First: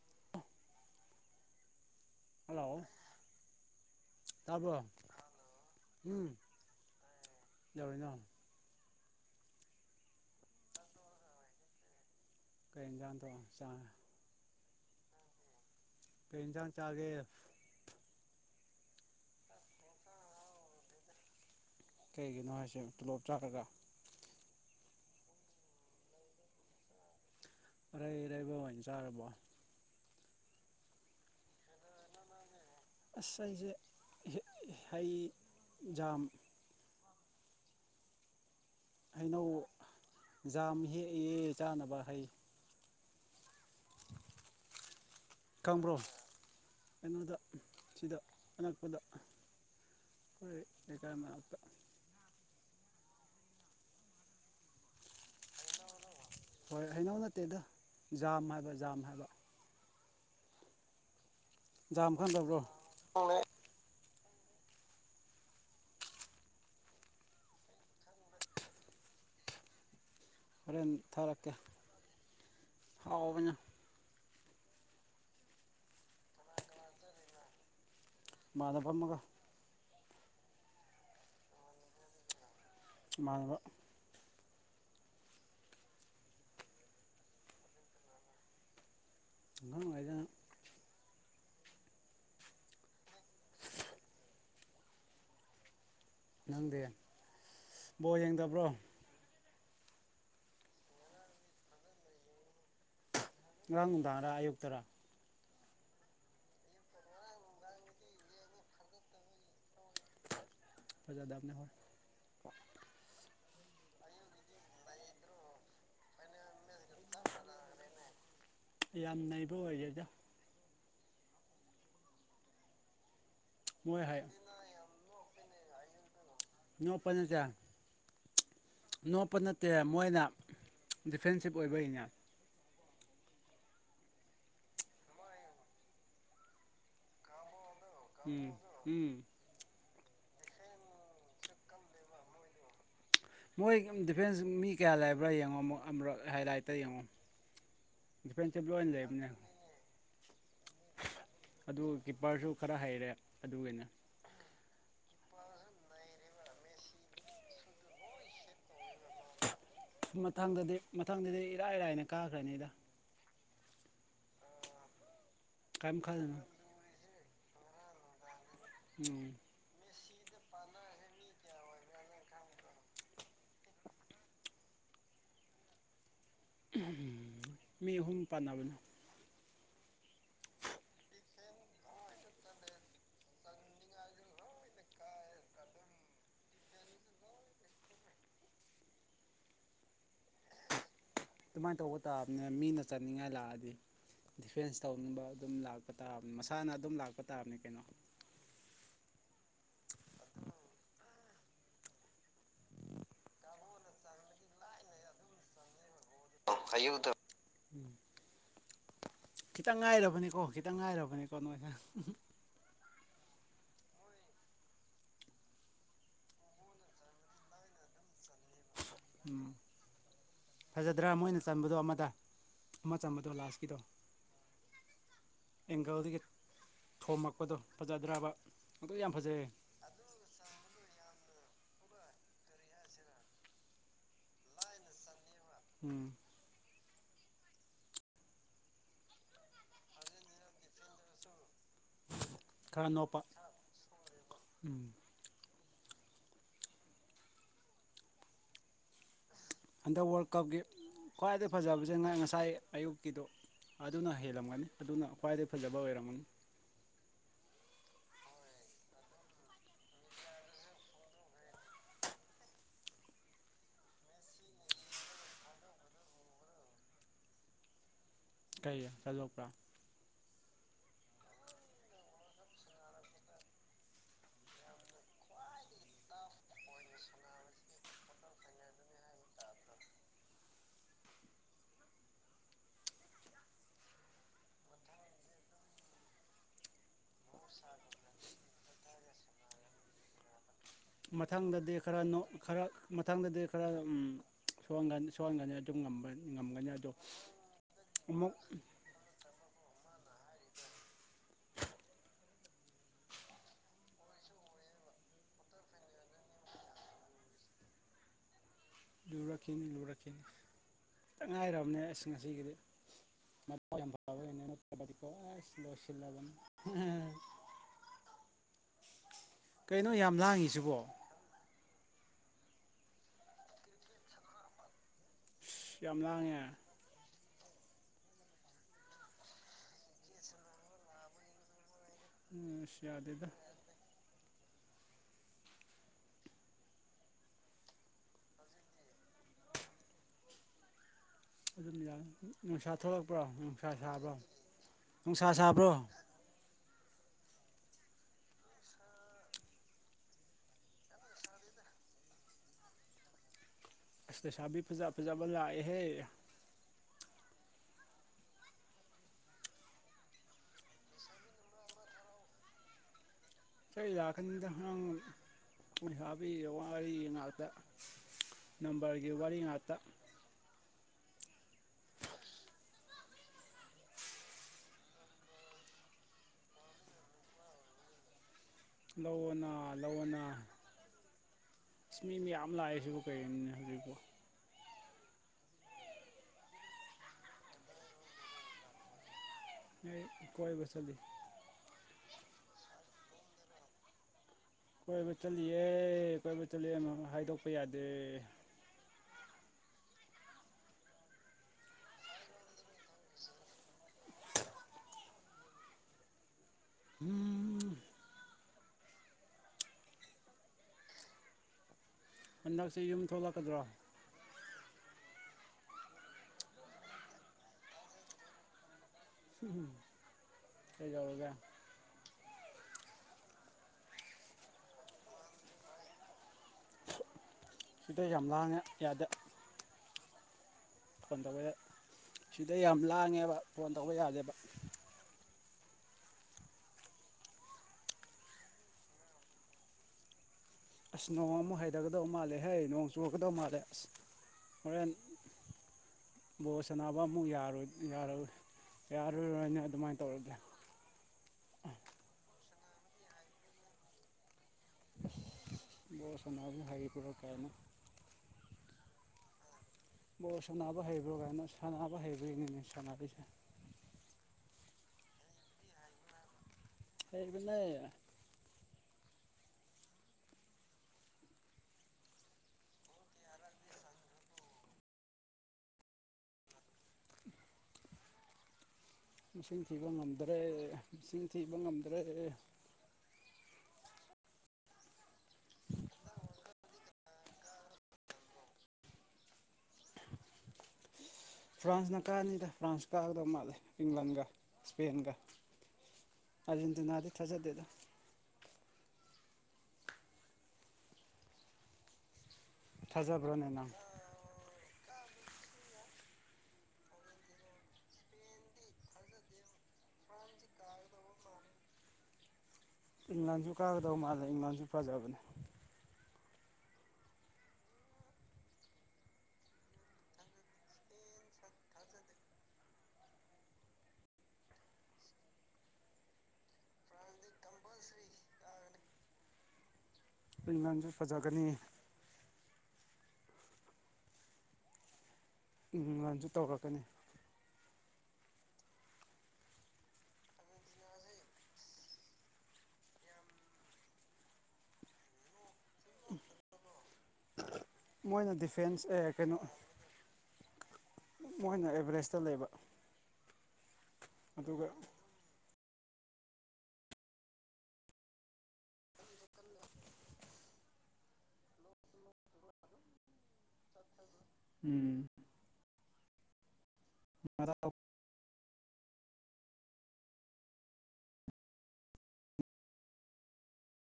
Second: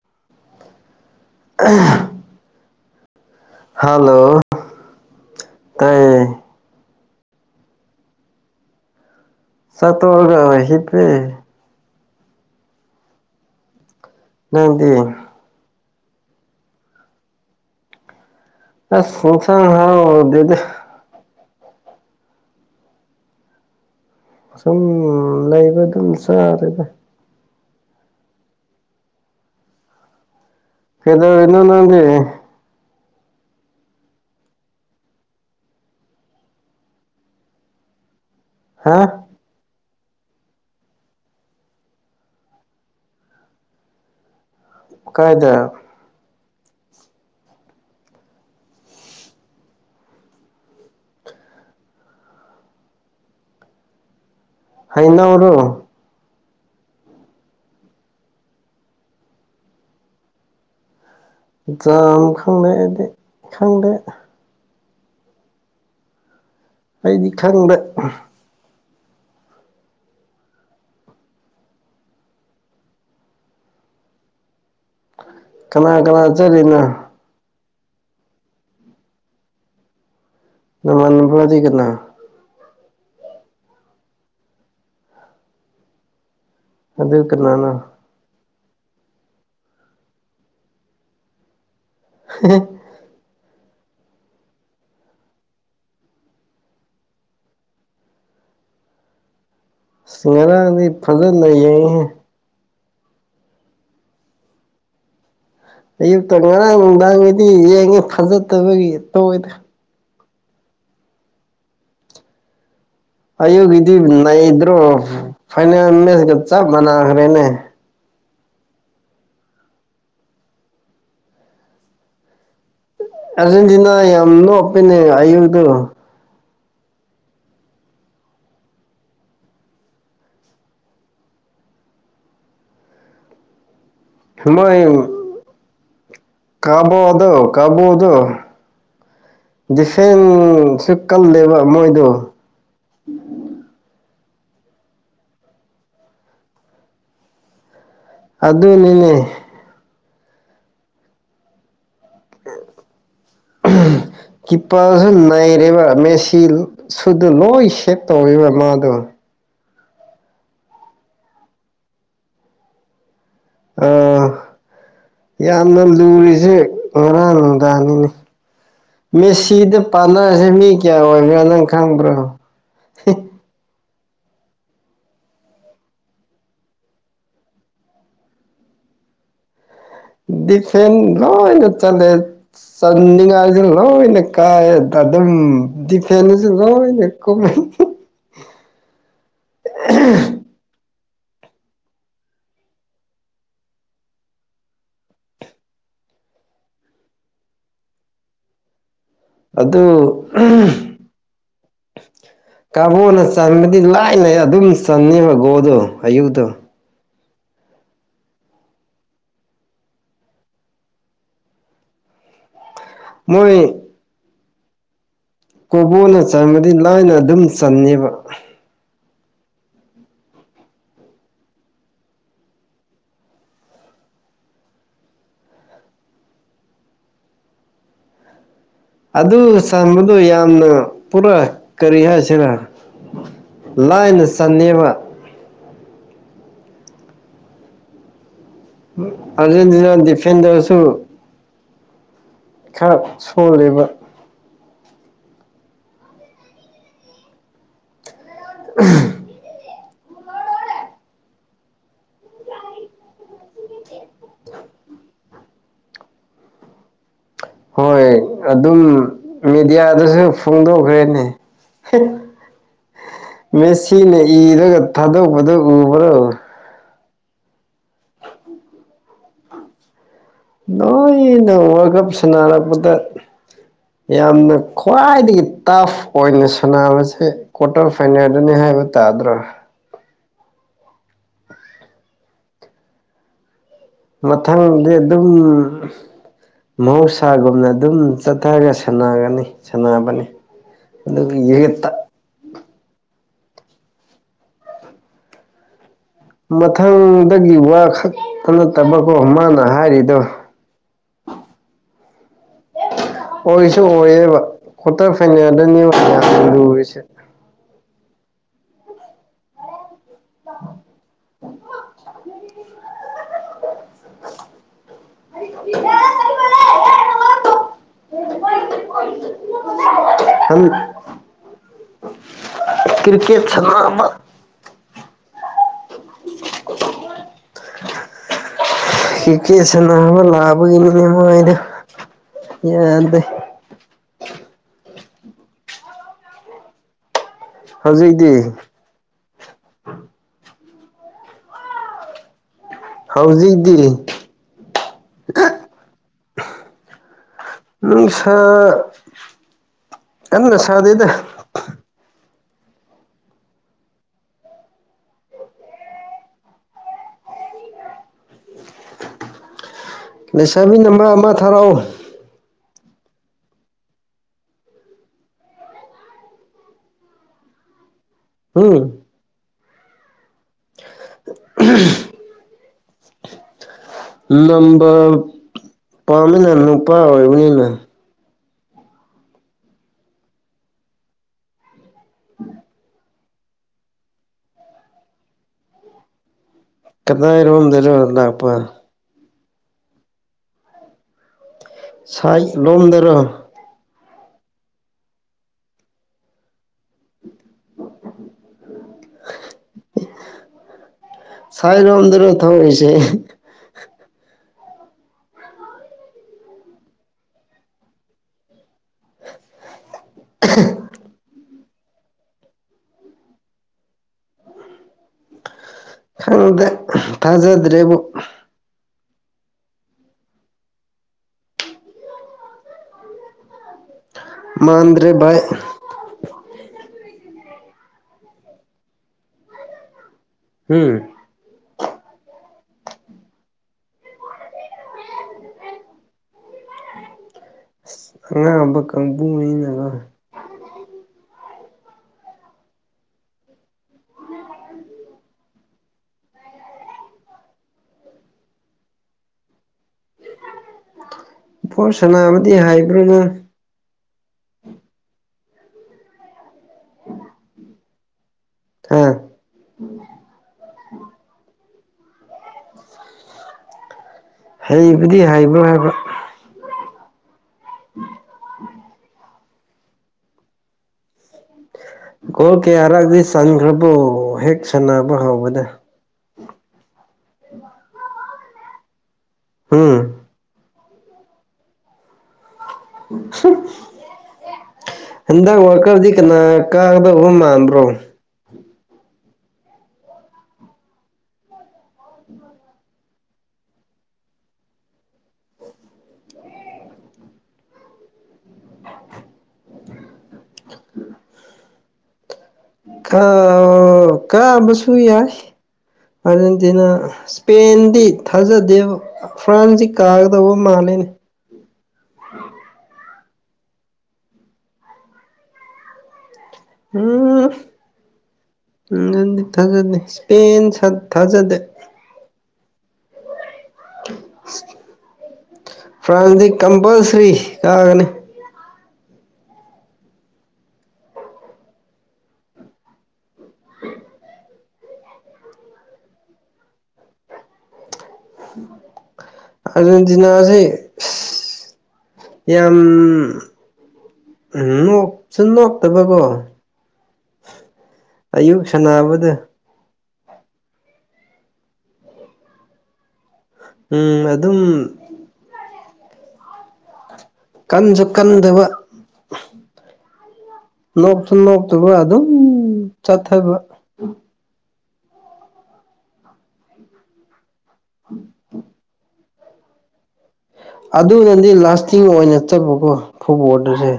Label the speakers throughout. Speaker 1: ꯑ [inaudible]
Speaker 2: ꯍꯜꯂꯣ ꯇꯥꯔꯕ꯭ꯔꯣ ꯎꯝ
Speaker 1: ꯇꯥꯏꯌꯦ
Speaker 2: ꯀꯩꯗꯧꯔꯤꯅꯤ
Speaker 1: ꯆꯥꯛ ꯇꯣꯛꯑꯒꯥ ꯍꯤꯞꯄꯤ
Speaker 2: ꯀꯩ ꯌꯦꯡꯁꯥꯟ ꯇꯧꯔꯒꯥ ꯆꯔꯥꯒꯦ
Speaker 1: ꯅꯪꯗꯤ
Speaker 2: ꯌꯦꯡꯖꯥꯟ ꯆꯥꯒꯦ
Speaker 1: ꯑꯁ ꯐꯁꯥꯡ ꯍꯗ [inaudible]
Speaker 2: ꯀꯩꯒꯤꯅꯣ ꯍꯥꯏꯁꯦ ꯇꯣꯂꯣꯞ ꯆꯥꯔꯒ
Speaker 1: ꯁꯨꯝ ꯂꯩꯕ ꯑꯗꯨꯝ ꯆꯥꯔꯦꯕ
Speaker 2: ꯑꯔꯩꯔ ꯂꯩꯕꯅ ꯆꯥꯔꯕꯣ [inaudible]
Speaker 1: ꯀꯩꯗꯧꯔꯤꯅꯣ ꯅꯪꯗꯤ
Speaker 2: ꯑꯁ ꯑꯩꯁꯦ ꯍꯩ ꯖꯥꯝ
Speaker 1: ꯍꯥ
Speaker 2: ꯍꯩꯅꯧ ꯖꯥꯝ ꯍꯦꯛꯢꯍꯦ ꯆꯥꯅꯕ
Speaker 1: ꯀꯥꯏꯗ
Speaker 2: ꯈꯪꯕ꯭ꯔꯣ ꯀꯩꯅꯣꯗ ꯁꯤꯗ ꯑꯅꯛꯄꯗ ꯑꯩꯈꯣꯏꯀ ꯑꯃꯇ
Speaker 1: ꯍꯩꯅꯧꯔꯣ
Speaker 2: ꯍꯣꯏ ꯍꯩꯅꯧ ꯅꯠꯇꯦꯗ ꯖꯥꯝ ꯍꯥꯏꯕ ꯖꯥꯝ ꯍꯥꯏꯕ ꯖꯥꯝ
Speaker 1: ꯌꯥꯝꯝ
Speaker 2: ꯈꯪꯗꯕ꯭ꯔꯣ
Speaker 1: ꯈꯪꯗꯦꯗꯤ ꯈꯪꯗꯦ ꯑꯩꯗꯤ ꯈꯪꯗ
Speaker 2: ꯐꯔꯦꯟ ꯊꯔꯔꯀꯦ ꯍꯑꯣ ꯏꯥ
Speaker 1: ꯀꯅꯥ ꯀꯅꯥ ꯆꯂꯤꯅꯣ
Speaker 2: ꯃꯥꯗ ꯐꯃꯒ
Speaker 1: ꯅ ꯃꯅꯕꯗꯤ ꯀꯅꯥ
Speaker 2: ꯃꯥꯡꯗ [inaudible]
Speaker 1: ꯑꯗꯨ ꯀꯅꯥꯅꯣ
Speaker 2: ꯉꯅꯨꯡꯉꯥꯏꯖꯩꯅ [inaudible]
Speaker 1: ꯍꯤ ꯍꯤ ꯍꯤ
Speaker 2: ꯅꯪꯗꯤ ꯕꯣꯜ ꯌꯦꯡꯗꯕ꯭ꯔꯣ
Speaker 1: ꯉꯔꯥꯡꯗꯤ ꯐꯖꯅ ꯅꯩꯌꯦ
Speaker 2: ꯉꯔꯥꯡ ꯅꯨꯡꯗꯥꯡꯔꯥ ꯑꯌꯨꯛꯇꯔꯥ
Speaker 1: ꯑꯌꯨꯛꯇ ꯉꯔꯥꯡ ꯅꯨꯡꯗꯥꯡꯒꯤꯗꯤ ꯌꯦꯡꯉꯦ ꯐꯖꯠꯇꯕꯒꯤ ꯇꯣꯛ ꯌꯦ
Speaker 2: ꯐꯖꯥꯗꯝꯅꯦ ꯍꯣꯢ
Speaker 1: ꯑꯌꯨꯛꯒꯤꯗꯤ ꯅꯩꯗ꯭ꯔꯣ ꯐꯥꯏꯅꯦꯜ ꯃꯦꯆꯀ ꯆꯞ ꯃꯥꯟꯅꯈ꯭ꯔꯦꯅꯦ
Speaker 2: ꯌꯥꯝ ꯅꯩꯕ ꯑꯣꯏꯒꯦꯗ
Speaker 1: ꯑꯔꯖꯦꯟꯇꯅꯥ
Speaker 2: ꯃꯣꯏ ꯍꯥꯏ
Speaker 1: ꯌꯥꯝꯅꯣ ꯑꯣꯄꯅꯦ ꯑꯌꯨꯗ
Speaker 2: ꯅꯨ ꯄꯅꯦ ꯆꯥꯡ ꯅꯣꯞꯄ ꯅꯠꯇꯦ ꯃꯣꯏꯅ ꯗꯤꯐꯦꯟꯁꯤꯞ ꯑꯣꯏꯕꯩꯅꯦ
Speaker 1: ꯃꯣꯏ ꯀꯥꯕꯣꯗꯣ ꯀꯥꯕꯣꯗꯣ
Speaker 2: ꯎꯝ ꯎꯝ
Speaker 1: ꯗꯤꯐꯦꯟꯁꯨ ꯀꯜꯂꯦꯕ ꯃꯣꯏꯗꯣ
Speaker 2: ꯃꯣꯏ ꯗꯤꯐꯦꯟꯁ ꯃꯤ ꯀꯌꯥ ꯂꯩꯕ꯭ꯔꯥ ꯌꯦꯡꯉꯣ ꯑꯃ ꯍꯥꯏꯂꯥꯏꯠꯇ ꯌꯦꯡꯉꯣ ꯏꯄꯣꯏ ꯆꯠꯂ
Speaker 1: ꯑꯗꯨꯅꯤꯅꯦ
Speaker 2: ꯂꯩꯃꯤꯅꯦ ꯑꯗꯨꯒ ꯀꯤꯞꯄꯔꯁꯨ ꯈꯔ ꯍꯩꯔꯦ ꯑꯗꯨꯒꯤꯅꯦ
Speaker 1: ꯀꯤꯞꯄꯔꯁꯨ ꯅꯩꯔꯦꯕ ꯃꯦꯁꯤ ꯁꯨꯗ ꯂꯣꯏ ꯁꯦꯞ ꯇꯧꯋꯦꯕ ꯃꯥꯗꯣ
Speaker 2: ꯃꯊꯪꯗꯗꯤ ꯃꯊꯪꯗꯗꯤ ꯏꯔꯥꯏꯔꯥꯏꯅ ꯀꯥꯈ꯭ꯔꯅꯤꯗ
Speaker 1: ꯑꯥ ꯌꯥꯝꯅ
Speaker 2: ꯀꯔꯤꯝ ꯈꯜꯂꯨꯅꯨ
Speaker 1: ꯂꯨꯔꯤꯁꯦ ꯉꯔꯥꯡ ꯅꯨꯡꯗꯥꯡꯅꯤꯅꯦ
Speaker 2: ꯎꯝ
Speaker 1: ꯃꯦꯁꯤꯗ ꯄꯥꯟꯅꯔꯁꯦ ꯃꯤ ꯀꯌꯥ ꯑꯣꯏꯕ꯭ꯔꯥ ꯅꯪ ꯈꯪꯕ꯭ꯔꯣ
Speaker 2: ꯎ ꯃꯤꯍꯨꯝ ꯄꯥꯟꯕꯅ
Speaker 1: ꯗꯤꯐꯦꯟ ꯂꯣꯏꯅ ꯆꯂꯦ ꯆꯟꯅꯤꯡꯉꯥꯏꯁꯦ ꯂꯣꯏꯅ ꯀꯥꯏꯑ ꯑꯗꯨꯝ ꯗꯤꯐꯦꯟꯁꯨꯣꯏꯅꯦ ꯀꯃ
Speaker 2: [inaudible] [unintelligible] ꯑꯗꯨꯃꯥꯏꯅ ꯇꯧꯕ ꯇꯥꯕꯅꯦ ꯃꯤꯅ ꯆꯠꯅꯤꯡꯉꯥꯏ ꯂꯥꯛꯑꯗꯤ ꯗꯤꯐꯦꯟꯁ ꯇꯧꯅꯤꯡꯕ ꯑꯗꯨꯝ ꯂꯥꯛꯄ ꯇꯥꯕꯅꯤ ꯃꯁꯥꯅ ꯑꯗꯨꯝ ꯂꯥꯛꯄ ꯇꯥꯕꯅꯤ ꯀꯩꯅꯣ
Speaker 1: ꯑꯗꯨ ꯀꯥꯕꯣꯅ ꯆꯟꯕꯗꯤ ꯂꯥꯏ ꯂ ꯑꯗꯨꯝ ꯆꯟꯅꯉꯕ ꯒꯣꯗꯣ ꯑꯌꯨꯗ
Speaker 2: ꯎꯝ ꯈꯤꯇꯪ ꯉꯥꯏꯔꯕꯅꯤꯀꯣ ꯈꯤꯇꯪ ꯉꯥꯏꯔꯕꯅꯤꯀꯣ ꯅꯣꯏꯁꯦ
Speaker 1: ꯃꯣꯏ ꯀꯣꯕꯣꯅ ꯆꯟꯕꯗꯤ ꯂꯥꯏꯅ ꯑꯗꯨꯝ ꯆꯉꯕ
Speaker 2: ꯎꯝ ꯐꯖꯗ꯭ꯔꯥ ꯃꯣꯏꯅ ꯆꯝꯕꯗꯣ ꯑꯃꯗ ꯑꯃ ꯆꯝꯕꯗꯣ ꯂꯥꯁꯀꯤꯗꯣ ꯑꯦꯡꯒꯜꯗꯒꯤ ꯊꯣꯝꯃꯛꯄꯗꯣ ꯐꯖꯗ꯭ꯔꯕ ꯌꯥꯝ
Speaker 1: ꯑꯗꯨ
Speaker 2: ꯐꯖꯩ
Speaker 1: ꯁꯝꯕꯗꯨ ꯌꯥꯝꯅ ꯄꯨꯔꯥ ꯀꯔꯤ ꯍꯥꯏꯁꯤꯔ ꯂꯥꯏꯅ ꯆꯟꯅꯕ
Speaker 2: ꯎꯝ
Speaker 1: ꯑꯔꯖꯦꯟꯇꯤꯅꯥ ꯗꯤꯐꯦꯟꯗꯁꯨꯁꯨ ꯈꯔ ꯁꯣꯜꯂꯦꯕ
Speaker 2: ꯎꯝ
Speaker 1: ꯎꯍꯝꯝ
Speaker 2: ꯍꯟꯗꯛ ꯋꯥꯔꯜ ꯀꯞꯀꯤ ꯈ꯭ꯋꯥꯏꯗꯩ ꯐꯖꯕꯁꯦ ꯉꯥꯏ ꯉꯁꯥꯏ ꯑꯌꯨꯛꯀꯤꯗꯨꯣ ꯑꯗꯨꯅ ꯍꯦꯜꯂꯝꯒꯅꯤ ꯑꯗꯨꯅ ꯈ꯭ꯋꯥꯏꯗꯒꯤꯩ ꯐꯖꯕ ꯑꯣꯏꯔꯝꯒꯅꯤ
Speaker 1: ꯍꯣꯏ ꯑꯗꯨꯝ ꯃꯦꯗꯤꯌꯥꯗꯁꯨ ꯐꯣꯡꯗꯣꯛꯈ꯭ꯔꯦꯅꯦ ꯐꯔ ꯃꯦꯁꯤꯅ ꯏꯔꯒ ꯊꯥꯗꯣꯛꯄꯗ ꯎꯕ꯭ꯔꯣ
Speaker 2: ꯀꯩ ꯆꯠꯂꯣꯛꯄ꯭ꯔꯥ
Speaker 1: ꯅꯣꯏꯩꯅ ꯋꯥꯔꯜ ꯀꯞ ꯁꯅꯔꯛꯄꯗ ꯌꯥꯝꯅ ꯈ꯭ꯋꯥꯏꯗꯒꯤ ꯇꯐ ꯑꯣꯏꯅ ꯁꯥꯟꯅꯕꯁꯦ ꯀ꯭ꯋꯥꯇꯔ ꯐꯥꯏꯅꯦꯜꯗꯅꯤ ꯍꯥꯏ ꯕ ꯇꯗ꯭ꯔꯣ ꯃꯊꯪꯗꯤ ꯑꯗꯨꯝ ꯃꯍꯧꯁꯥ ꯏꯁꯥꯒꯨꯝꯅ ꯑꯗꯨꯝ ꯆꯠꯊꯔꯒ ꯁꯥꯟꯅꯒꯅꯤ ꯁꯥꯟꯅꯕꯅꯤ
Speaker 2: ꯃꯊꯪꯗꯗꯤ
Speaker 1: ꯑꯗꯨꯒꯤ
Speaker 2: ꯈꯔ ꯈꯔ ꯃꯊꯪꯗꯗꯤ ꯈꯔ ꯁꯍꯟꯅꯤ ꯁꯣꯛꯍꯣꯟꯒꯅꯤ ꯑꯗꯨꯝ ꯉꯝꯕꯅꯤ
Speaker 1: ꯃꯊꯪꯗꯒꯤ ꯋꯥ
Speaker 2: ꯑꯃꯨꯛ
Speaker 1: ꯈꯛꯇ ꯅꯠꯇꯕꯀꯣ ꯃꯥꯅ ꯍꯥꯏꯔꯤꯗꯣ ꯑꯣꯏꯁꯨ ꯑꯣꯏꯌꯦꯦꯕ ꯈꯠꯇ ꯐꯅꯗꯅꯦꯕ ꯂꯨꯔꯤꯁꯦ
Speaker 2: [unintelligible] ꯂꯨꯔꯛꯈꯤꯅꯤ ꯂꯨꯔꯛꯈꯤꯅꯤ ꯈꯤꯇ ꯉꯥꯏꯔꯕꯅꯦ ꯑꯁ ꯉꯁꯤꯒꯤꯗꯤ ꯗꯤ ꯁꯤꯂꯣ ꯁꯤꯂꯕ ꯀꯩꯅꯣ ꯌꯥꯝ ꯂꯥꯡꯉꯤꯁꯤꯕꯣ
Speaker 1: ꯀꯔꯤꯀꯦꯠ ꯆꯅ ꯑꯃ
Speaker 2: ꯌꯥꯝ ꯂꯥꯡꯉꯦ
Speaker 1: ꯍ ꯀꯁꯦ ꯅꯍꯕ ꯂꯥꯕ ꯀꯅꯤꯅꯦ ꯃꯗ
Speaker 2: ꯎ ꯁꯤ ꯌꯥꯗꯦꯗ
Speaker 1: ꯍꯧꯖꯤꯛꯇꯛꯇꯤ
Speaker 2: ꯑꯗꯨꯝ ꯌꯥ ꯅꯨꯡꯁꯥ ꯊꯣꯛꯂꯛꯄ꯭ꯔꯣ ꯅꯨꯡꯁꯥ
Speaker 1: ꯍꯧꯖꯤꯛꯇꯤ
Speaker 2: ꯁꯥꯕ꯭ꯔꯣ ꯅꯨꯡꯁꯥ ꯁꯥꯕ꯭ꯔꯣ
Speaker 1: ꯅꯨꯡ ꯁꯥ ꯌꯥꯝꯅ ꯁꯥꯗꯦꯗ
Speaker 2: ꯑꯁꯕꯤ ꯄꯖꯥ ꯄꯖꯥꯕꯑꯍꯦ
Speaker 1: ꯂꯩꯁꯥꯕꯤ ꯅꯝꯕꯔ ꯑꯃ ꯊꯥꯔꯛꯑꯣ
Speaker 2: ꯏꯁꯩ ꯂꯥꯛꯀꯥꯟꯗ ꯅꯪ ꯑꯩ ꯍꯥꯕꯤ ꯋꯥꯔꯤꯅꯥꯛꯇ
Speaker 1: ꯎꯝ
Speaker 2: ꯅꯝꯕꯔꯒꯤ ꯋꯥꯔꯤ ꯉꯥꯛꯇ
Speaker 1: ꯂꯪꯝꯕꯔ ꯄꯃꯤꯅ ꯅꯨꯄꯥ ꯑꯣꯏ ꯎꯅꯤꯅ
Speaker 2: ꯂꯧꯅ ꯂꯧꯅ ꯏꯁꯃꯤ ꯌꯥꯝ ꯂꯥꯛꯑꯦꯁꯨ ꯀꯔꯤꯅꯤꯅꯤ ꯍꯧꯖꯤꯔꯤꯕ
Speaker 1: ꯀꯗꯥꯥꯏꯔꯣꯝꯗꯔ ꯂꯄꯥ
Speaker 2: ꯀꯣꯏ ꯁꯂꯤ
Speaker 1: ꯁꯥꯏ ꯂꯝ ꯗꯔꯥ
Speaker 2: ꯀꯣꯏꯕ ꯆꯠꯂꯤꯑꯦ ꯀꯣꯏꯕ ꯆꯠꯂꯤꯦ ꯍꯥꯏꯗꯣꯛꯄ ꯌꯥꯗꯦ [unintelligible]
Speaker 1: ꯁꯥꯏ ꯔ ꯑꯗꯔꯣ ꯊꯑꯣꯣꯏꯁ
Speaker 2: ꯎꯝ
Speaker 1: [unintelligible]
Speaker 2: ꯍꯟꯗꯛꯁꯤꯦ ꯌꯨꯝ ꯊꯣꯛꯂꯛꯀꯗ꯭ꯔꯥꯣ
Speaker 1: ꯈꯪꯗ ꯊꯥꯖꯗ꯭ꯔꯦꯕꯨ
Speaker 2: ꯎꯝ ꯀꯖꯕꯒ
Speaker 1: ꯃꯥꯟꯗ꯭ꯔꯦꯚꯥꯏ
Speaker 2: ꯁꯤꯗ ꯌꯥꯝ ꯂꯥꯡꯉꯦ ꯌꯥꯗꯦ
Speaker 1: ꯎꯝ
Speaker 2: ꯐꯣꯟ ꯇꯧꯕ ꯌꯥꯏ ꯁꯤꯗ ꯌꯥꯝ ꯂꯥꯡꯉꯦꯕ ꯐꯣꯟ ꯇꯧꯕ ꯌꯥꯗꯦꯕ
Speaker 1: ꯑꯉꯥꯡꯕ ꯀꯥꯡꯕꯨꯅꯤꯩꯅꯒ
Speaker 2: ꯑꯁ ꯅꯣꯡ ꯑꯃꯨꯛ ꯍꯩꯊꯒꯗꯧ ꯃꯥꯜꯂꯦ ꯍꯌꯦ ꯅꯣꯡ ꯆꯨꯒꯗꯧ ꯃꯥꯜꯂꯦ ꯑꯁ ꯍꯣꯔꯦꯟ ꯕꯣ ꯁꯅꯥꯅꯕ ꯑꯃꯨꯛ ꯌꯥꯔꯔꯣꯏꯅ ꯑꯗꯨꯃꯥꯏꯅ ꯇꯧꯔꯒꯦ [unintelligible]
Speaker 1: ꯄꯣ ꯁꯅꯥꯕꯨꯗꯤ ꯍꯥꯏꯕ꯭ꯔꯥꯅ
Speaker 2: ꯣꯔ ꯁꯅꯥꯒꯤ ꯍꯥꯏꯔꯔꯤ ꯄꯔꯛ ꯀꯥꯏꯟꯅ
Speaker 1: ꯍꯥ
Speaker 2: ꯕ ꯁꯅꯥꯅꯕ ꯍꯩꯕ꯭ꯔꯣ ꯀꯅ ꯁꯥꯟꯅꯕ ꯍꯩꯕ꯭ꯔ ꯏ ꯁꯅꯔꯤꯁꯦ
Speaker 1: ꯍꯩꯕꯨꯗꯤ ꯍꯩꯕ꯭ꯔ ꯍꯥꯏꯕ
Speaker 2: ꯍꯕ ꯂꯩ
Speaker 1: ꯒꯣ ꯀꯌꯥꯔꯛꯗꯤ ꯆꯟꯈ꯭ꯔꯕꯣ ꯍꯦꯛ ꯁꯥꯟꯅꯕ ꯍꯧꯕꯗ
Speaker 2: ꯃꯁꯤꯡ ꯊꯤꯕ
Speaker 1: ꯎꯝ
Speaker 2: ꯉꯝꯗ꯭ꯔꯦ ꯃꯁꯤꯡ ꯊꯤꯕ ꯉꯝꯗ꯭ꯔꯦ
Speaker 1: ꯍꯟꯗꯛ ꯋꯥꯀꯔꯗꯤ ꯀꯅꯥ ꯀꯥꯡꯗꯕ ꯃꯥꯟꯥꯟꯕ꯭ꯔꯣ
Speaker 2: ꯐ꯭ꯔꯥꯟꯁꯅ ꯀꯛꯑꯅꯤꯗ ꯐ꯭ꯔꯥꯟꯁ ꯀꯥꯒꯗꯧ ꯃꯥꯜꯂꯦ ꯏꯪꯂꯟꯒ ꯏꯁꯄꯦꯟꯒ ꯑꯥꯖꯦꯟꯗꯤꯤꯅꯥꯗꯤ ꯊꯖꯠꯇꯗ ꯐꯖꯕ꯭ꯔꯅꯦ ꯅꯪ
Speaker 1: ꯀꯥꯎ ꯀꯝꯕꯁꯨ ꯌꯥꯔ ꯑꯥꯔꯖꯦꯟꯇꯤꯅꯥ ꯏꯁꯄꯦꯟꯗꯤ ꯊꯥꯖꯗꯦꯕ ꯐ꯭ꯔꯥꯟꯁꯁꯤ ꯀꯥꯒꯗꯧꯕ ꯃꯥꯜꯂꯦꯅꯦ
Speaker 2: ꯏ ꯂꯥꯟꯁꯨ ꯀꯥꯒꯗꯧꯕ ꯃꯥꯜꯂꯦ ꯏꯪꯂ ꯂꯥꯟꯁꯨ ꯐꯖꯕꯅꯦ
Speaker 1: ꯎꯝ ꯗꯤ ꯊꯥꯖꯗꯦ ꯏꯁꯄꯦꯟ ꯊꯥꯖꯗꯦ ꯐ꯭ꯔꯥꯟꯁ ꯀꯝꯄꯜꯁꯔꯤ ꯀꯥꯒꯅꯤ
Speaker 2: ꯑꯩꯃꯌꯥꯝꯁꯨ ꯐꯖꯒꯅꯤ ꯎꯝ ꯉꯥꯟꯁꯨ ꯇꯧꯔꯛꯀꯅꯤ
Speaker 1: ꯑꯔꯖꯦꯟꯇꯤꯅꯥ ꯑꯁꯤꯁꯤ ꯌꯦ ꯎꯝ ꯅꯣꯁꯤ ꯅꯣꯛꯇꯕ ꯀꯣ
Speaker 2: ꯃꯣꯏꯅ ꯗꯤꯐꯦꯟꯁ ꯑꯦ
Speaker 1: ꯁꯥꯟꯅꯕꯗ
Speaker 2: ꯀꯩꯅꯣ ꯃꯣꯏꯅ ꯑꯦꯚꯔꯦꯁꯇ ꯂꯩꯕ
Speaker 1: ꯎꯝ ꯑꯗꯨꯝ
Speaker 2: ꯑꯗꯨꯒ
Speaker 1: ꯀꯟꯁꯨ ꯀꯟꯗꯕ ꯅꯣꯛꯁꯨ ꯅꯣꯛꯇꯕ ꯑꯗꯨꯝ ꯆꯠꯊꯕ
Speaker 2: ꯎꯝ ꯃ
Speaker 1: ꯑꯗꯨꯅꯗꯤ ꯂꯥꯁꯇꯤꯡ ꯑꯣꯏꯅ ꯆꯠꯄꯀꯣ ꯐꯨꯠꯕꯣꯗꯨꯁꯦ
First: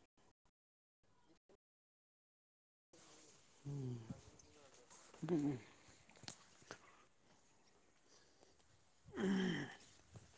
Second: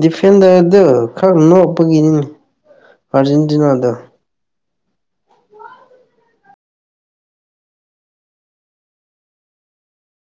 Speaker 1: ꯗꯤꯐꯦꯟꯗꯔꯗ ꯈꯔ ꯅꯣꯞꯄꯒꯤꯅꯤ ꯑꯔꯖꯦꯟꯇꯤꯅꯥꯗ
Speaker 2: ꯎꯝ